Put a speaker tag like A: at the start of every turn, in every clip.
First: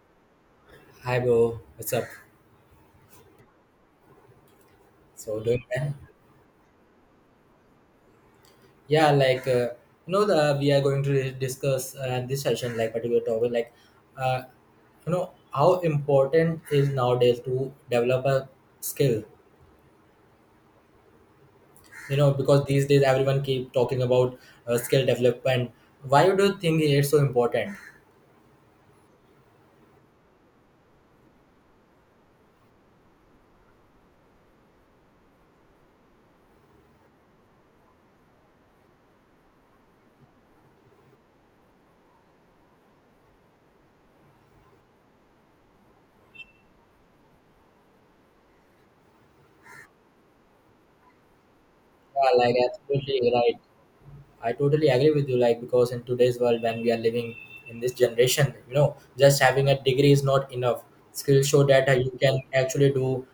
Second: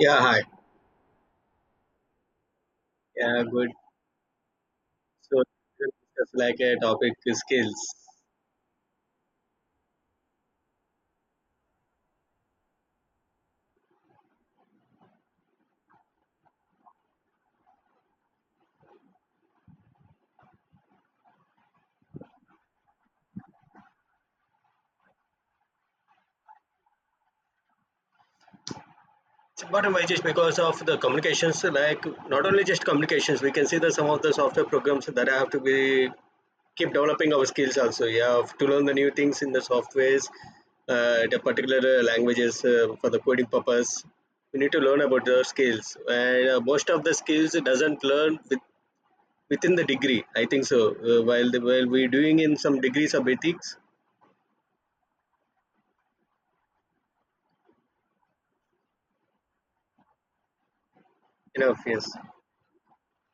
A: Yeah, hi.
B: Hi, bro. What's up?
A: Yeah, good.
B: So
A: So,
B: doing well?
A: it's like a topic is skills.
B: Yeah, you know, the we are going to discuss this session, like particular topic, like uh, you know how important is nowadays to develop a skill. You know, because these days everyone keep talking about skill development. Why do you think it's so important?
A: But why just because of the communications, like not only just communications, we can see that some of the software programs that have to be keep developing our skills also. Yeah, to learn the new things in the softwares, the particular languages for the coding purpose. We need to learn about the skills, and most of the skills doesn't learn with, within the degree. I think so. While the, while we
B: Yeah,
A: doing
B: like
A: in some degrees of
B: absolutely right.
A: ethics,
B: I totally agree with you, like because in today's world when we are living in this generation, you know, just having a degree is not enough. Skills show
A: enough
B: that
A: yes.
B: you can actually do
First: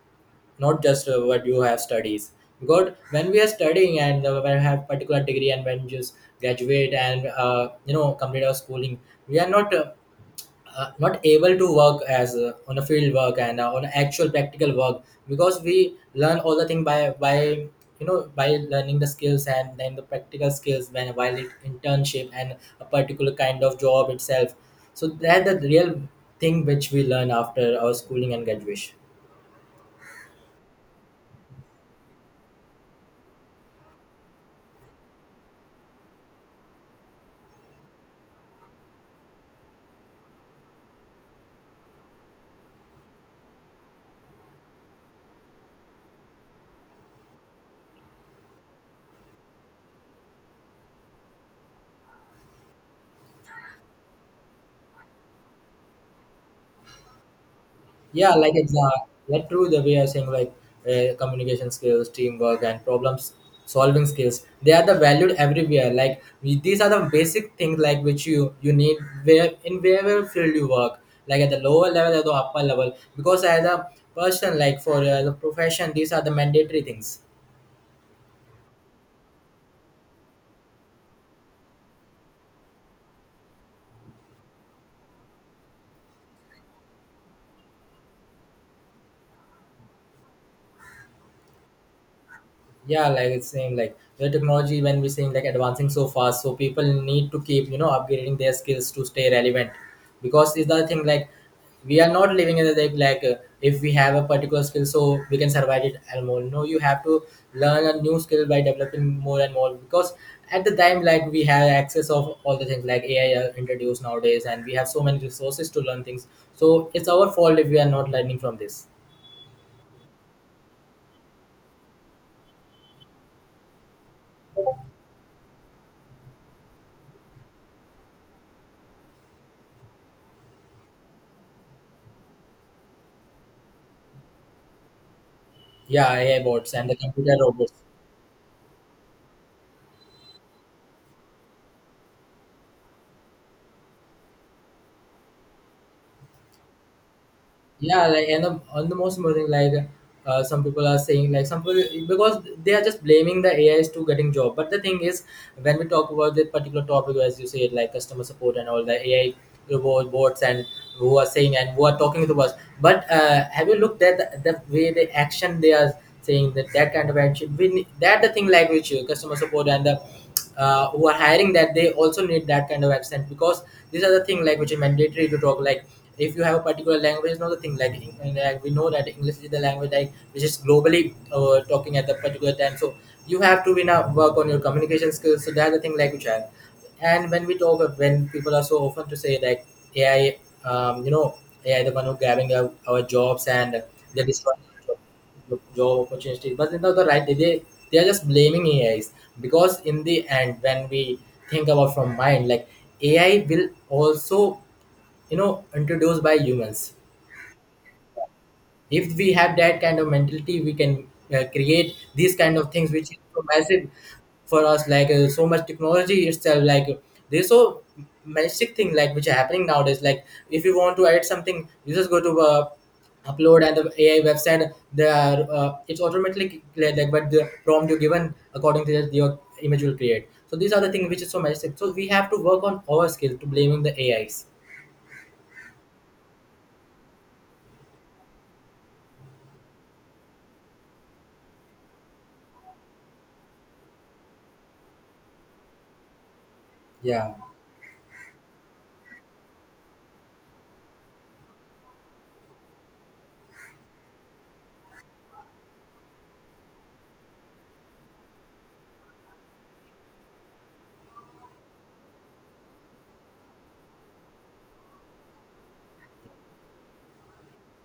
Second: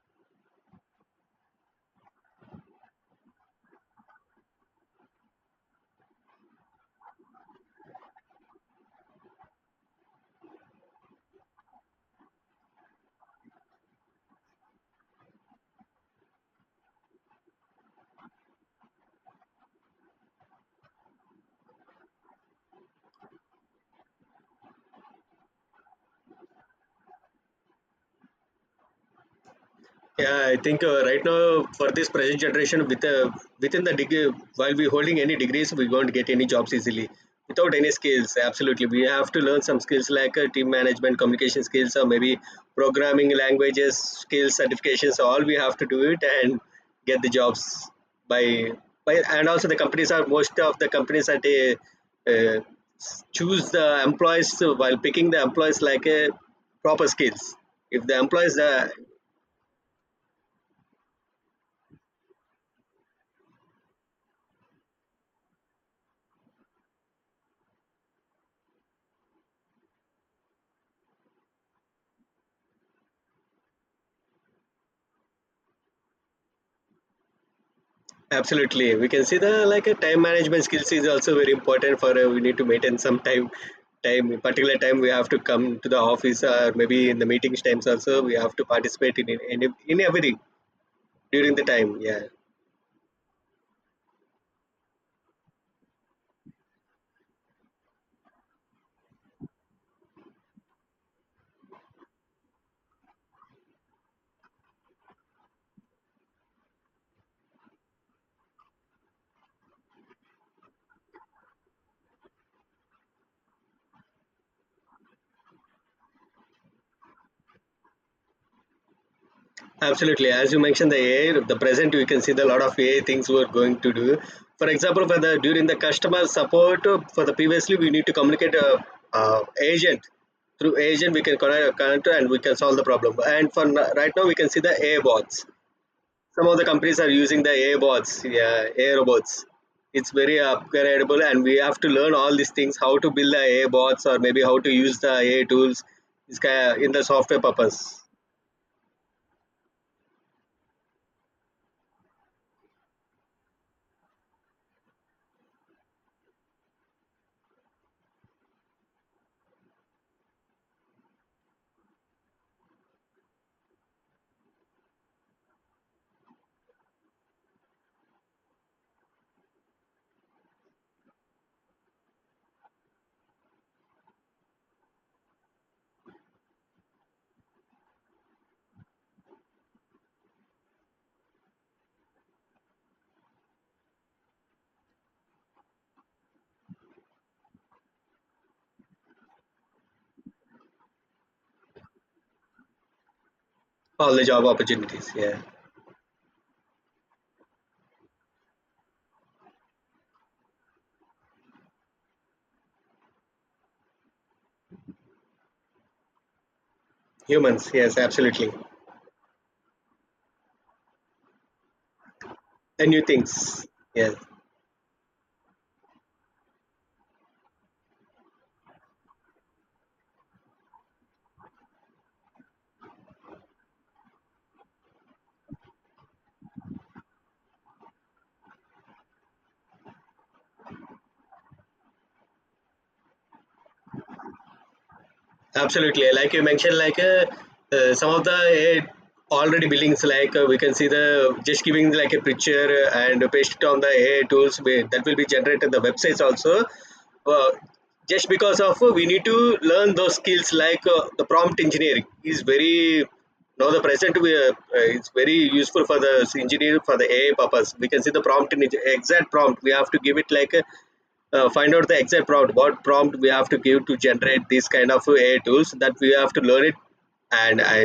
B: not just what you have studies. Because when we are studying and when we have particular degree and when just graduate and you know complete our schooling, we are not not able to work as on a field work and on actual practical work because we learn all the thing by you know by learning the skills and then the practical skills when while it internship and a particular kind of job itself, so that the real thing which we learn after our schooling and graduation.
A: Yeah, I think right now for this present generation, with within the degree, while we holding any degrees, we won't get any jobs easily. Without any skills, absolutely, we have to learn some skills like team management, communication skills, or maybe programming languages, skills, certifications. All we have to do it and get the jobs by by. And also, the companies are most of the companies are they uh, choose the employees while picking the employees like a proper skills if the
B: Yeah, like
A: employees
B: exact yeah true, the way I saying, like communication skills, teamwork and problems solving skills, they are the valued everywhere. Like we, these are the basic things like which you need where in wherever field you work, like at the lower level or the upper level, because as a person like for the profession, these are the mandatory things.
A: Absolutely. We can see the like a time management skills is also very important for we need to maintain some time, particular time we have to come to the office, or maybe in the meetings times also we have to participate in every during the time. Yeah.
B: Yeah, like it's saying, like the technology, when we're saying like advancing so fast, so people need to keep you know upgrading their skills to stay relevant, because is the thing like we are not living in the like, if we have a particular skill so we can survive it and more, no, you have to learn a new skill by developing more and more, because at the time like we have access of all the things like AI are introduced nowadays, and we have so many resources to learn things, so it's our fault if we are not learning from this.
A: Absolutely. As you mentioned the AI, the present you can see the lot of AI things we're going to do. For example, for the during the customer support for the previously we need to communicate uh, agent, through agent we can connect and we can solve the problem. And right now we can see the AI bots.
B: Yeah, AI
A: Some of the
B: bots and the
A: companies are
B: computer
A: using the
B: robots.
A: AI bots, yeah, AI robots. It's very upgradable, and we have to learn all these things: how to build the AI bots, or maybe how to use the AI tools. It's in the software purpose,
B: Yeah, like and the, on the most important, like some people are saying, like some people, because they are just blaming the AIs to getting job. But the thing is, when we talk about the particular topic, as you said, like customer support and all the AI robot bots and who are saying and who are talking to us. But have you looked at the way the action they are saying, that that kind of action? We ne- that the thing like which customer support and the who are hiring, that they also need that kind of accent, because these are the thing like which is mandatory to talk like if you have a particular language. It's not the thing like we know that english is the language like which is globally talking at the particular time, so you have to be now work on your communication skills, so that's the thing like which I have. And when we talk, when people are so often to say like AI, you know, AI the one who grabbing our jobs and
A: all the
B: they
A: job
B: destroy
A: opportunities. Yeah,
B: job opportunities. But you know the right, they are just blaming AIs, because in the end when we think about from mind like AI will also you know introduced by humans.
A: humans. Yes, absolutely.
B: If we have that kind of mentality we can create these kind of
A: The
B: things
A: new
B: which is so
A: things.
B: massive
A: Yes.
B: for us, like so much technology itself, like there's so massive thing like which are happening nowadays. Like if you want to add something you just go to upload, and the AI website there it's automatically cleared, like but the prompt you given, according to that your image will create. So these are the things which is so massive, so we have to work on our skill to blaming the AIs.
A: Absolutely. Like you mentioned, like some of the already buildings, like we can see the just giving like a picture and paste it on the AI tools that will be generated the websites also.
B: Yeah.
A: Uh, just because of we need to learn those skills like the prompt engineering is very now the present we are, it's very useful for the engineer for the AI purpose. We can see the prompt exact prompt. We have to give it like a find out the exact prompt, what prompt we have to give to generate these kind of AI tools, that we have to learn it. And I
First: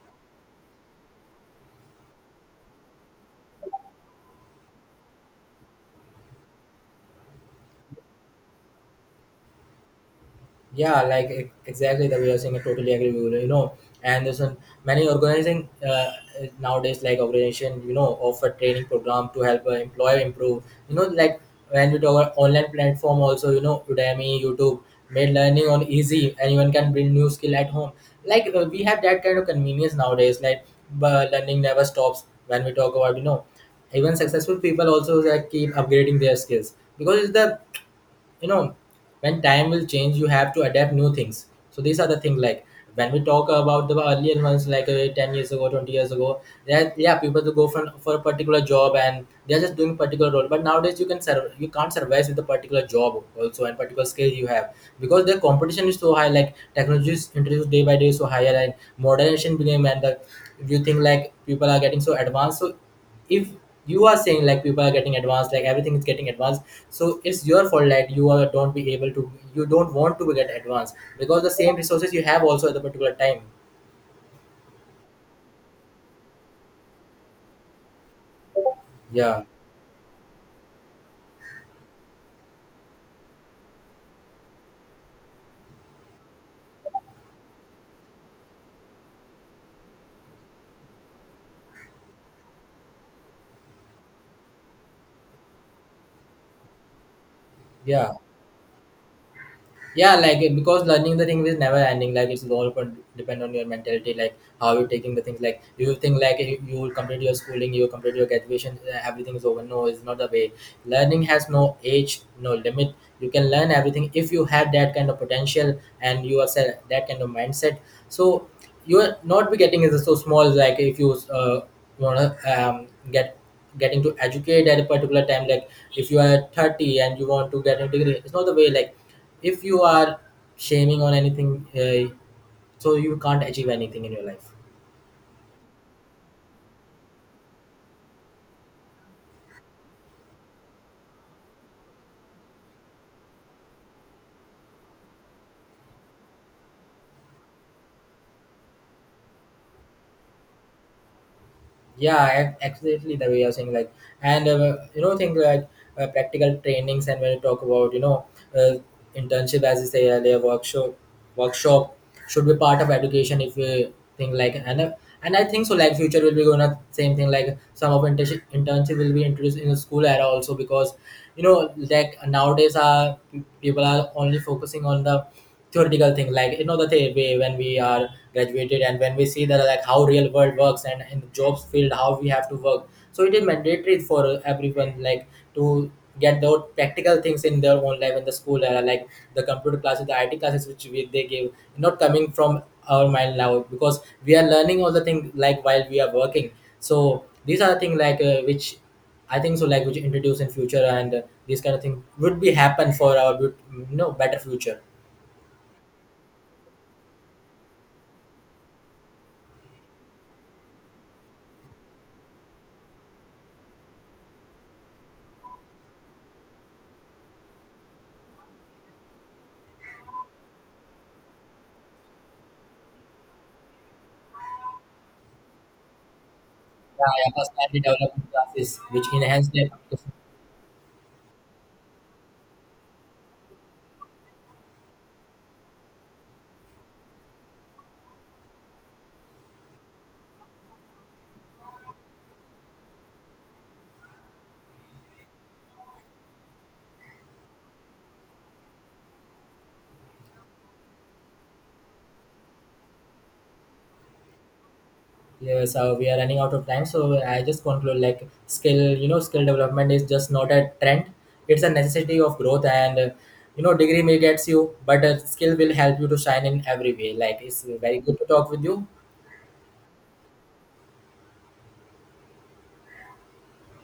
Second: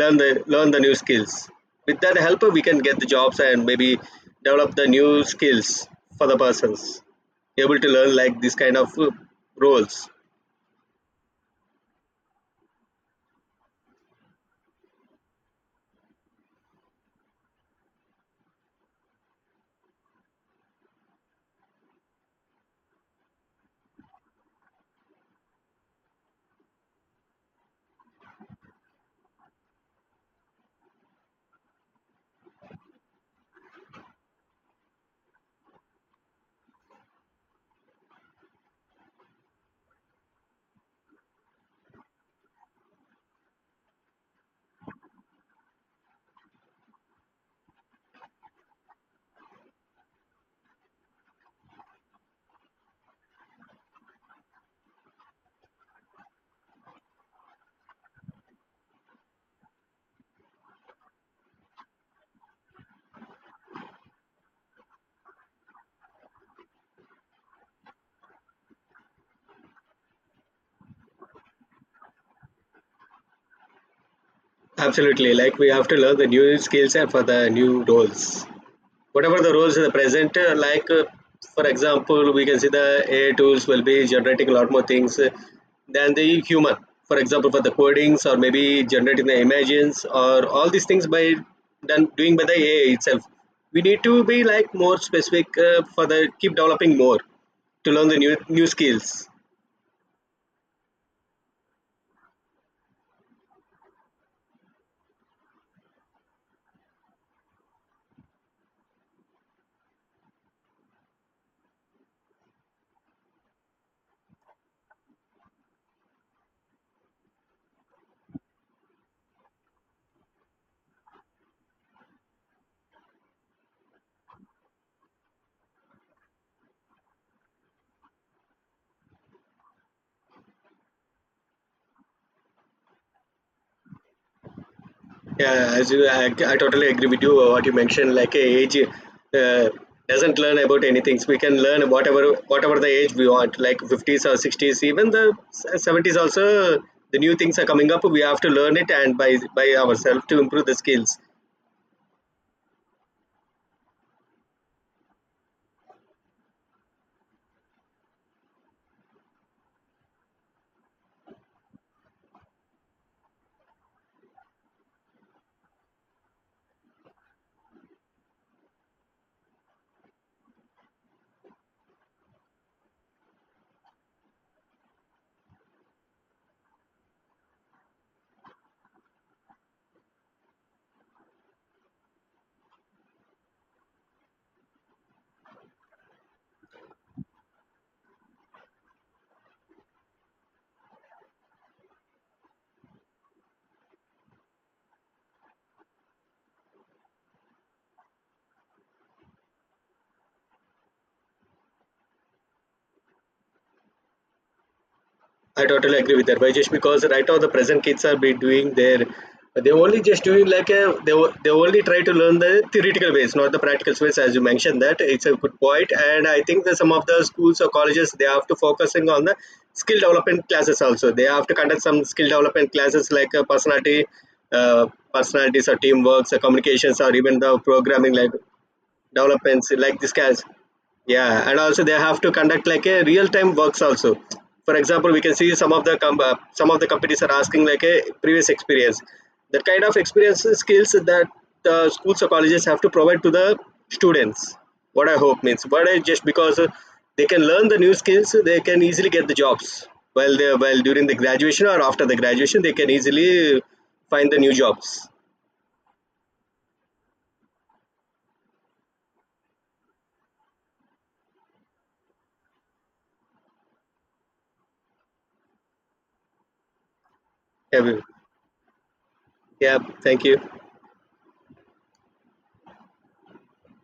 A: learn the new skills. With that help we can get the jobs and maybe develop the new skills for the persons able to learn like this kind of roles.
B: Yeah, like exactly the way you're saying, I totally agree with you. You know, and there's an, many organizing nowadays, like organization, you know, offer training program to help an employer improve. You know, like when we talk about online platform, also, you know, Udemy, YouTube made learning on easy. Anyone can build new skill at home. Like we have that kind of convenience nowadays. Like but learning never stops. When we talk about, you know, even successful people also, like, keep upgrading their skills, because it's the you know when time will change you have to adapt new things. So these are the things like when we talk about the earlier ones, like 10 years ago, 20 years ago, yeah, yeah, people to go for a particular job and they're just doing particular role, but nowadays you can serve you can't survive with a particular job also and particular skill you have, because the competition is so high, like technology is introduced day by day, so higher and modernization became, and the, you think like people are getting so advanced. So if you are saying like people are getting advanced, like everything is getting advanced, so it's your fault that you are, don't be able to, you don't want to get advanced, because the same resources you have also at the particular time.
A: Absolutely, like we have to learn the new skills and for the new roles, whatever
B: Yeah.
A: the roles in the present like for example we can see the AI tools will be generating a lot more things than the human. For example, for the codings, or maybe generating the images or all these things by done doing by the AI itself. We need to be like more specific for the keep developing more to learn
B: Yeah.
A: the new skills.
B: Yeah, like because learning the thing is never ending, like it's all depend on your mentality, like how you're taking the things. Like do you think like you will complete your schooling, you complete your graduation everything is over? No, it's not the way. Learning has no age, no limit. You can learn everything if you have that kind of potential and you are set that kind of mindset. So you are not be getting is so small, like if you uh, want to get getting to educate at a particular time, like if you are 30 and you want to get a degree, it's not the way. Like if you are shaming on anything so you can't achieve anything in your life.
A: Yeah, as you, I totally agree with you what you mentioned. Like age doesn't learn about anything. So we can learn whatever the age we want. Like fifties or sixties, even the 70s also. The new things are coming up. We have to learn it and by ourselves to improve the skills.
B: Yeah, absolutely the way you're saying, like and you know things like practical trainings. And when you talk about you know uh, internship as you say earlier, workshop should be part of education, if you think like. And and I think so, like future will be going to same thing, like some of internship will be introduced in the school era also, because you know, like nowadays people are only focusing on the theoretical thing, like you know the thing when we are graduated and when we see that like how real world works and in jobs field how we have to work, so it is mandatory for everyone like to get those practical things in their own life in the school era, like the computer classes, the it classes which they give, not coming from our mind now, because we are learning all the things like while we are working. So these are the thing like which I think so like which introduce in future. And this kind of thing would be happen for our you know better future.
A: I totally agree with that. But just because right now the present kids are be doing their, they only just doing like a they they only try to learn the theoretical ways, not the practical ways. As you mentioned that it's a good point, and I think that some of the schools or colleges they have to focusing on the skill development classes also. They have to conduct some skill development classes like personality, uh, personalities, or teamworks, or communications,
B: Yeah,
A: or
B: I
A: even
B: was
A: the
B: slightly
A: programming
B: development
A: like
B: classes which enhance their
A: developments like this
B: application.
A: guys. Yeah, and also they have to conduct like a real-time works also. For example, we can see some of the some of the companies are asking like a previous experience, that kind of experience skills that the schools or colleges have to provide to the students. What I hope means, what I just because they can learn the new skills, they can easily get the jobs. While they, while during the graduation or after the graduation, they can easily find the new jobs.
B: Yeah, so we are running out of time. So I just conclude like skill, you know, skill development is just not a trend. It's a necessity of growth, and you know, degree may gets you, but a skill will help you to shine in every way. Like it's
A: yeah
B: very
A: we-
B: good to talk with you.
A: yeah, thank you.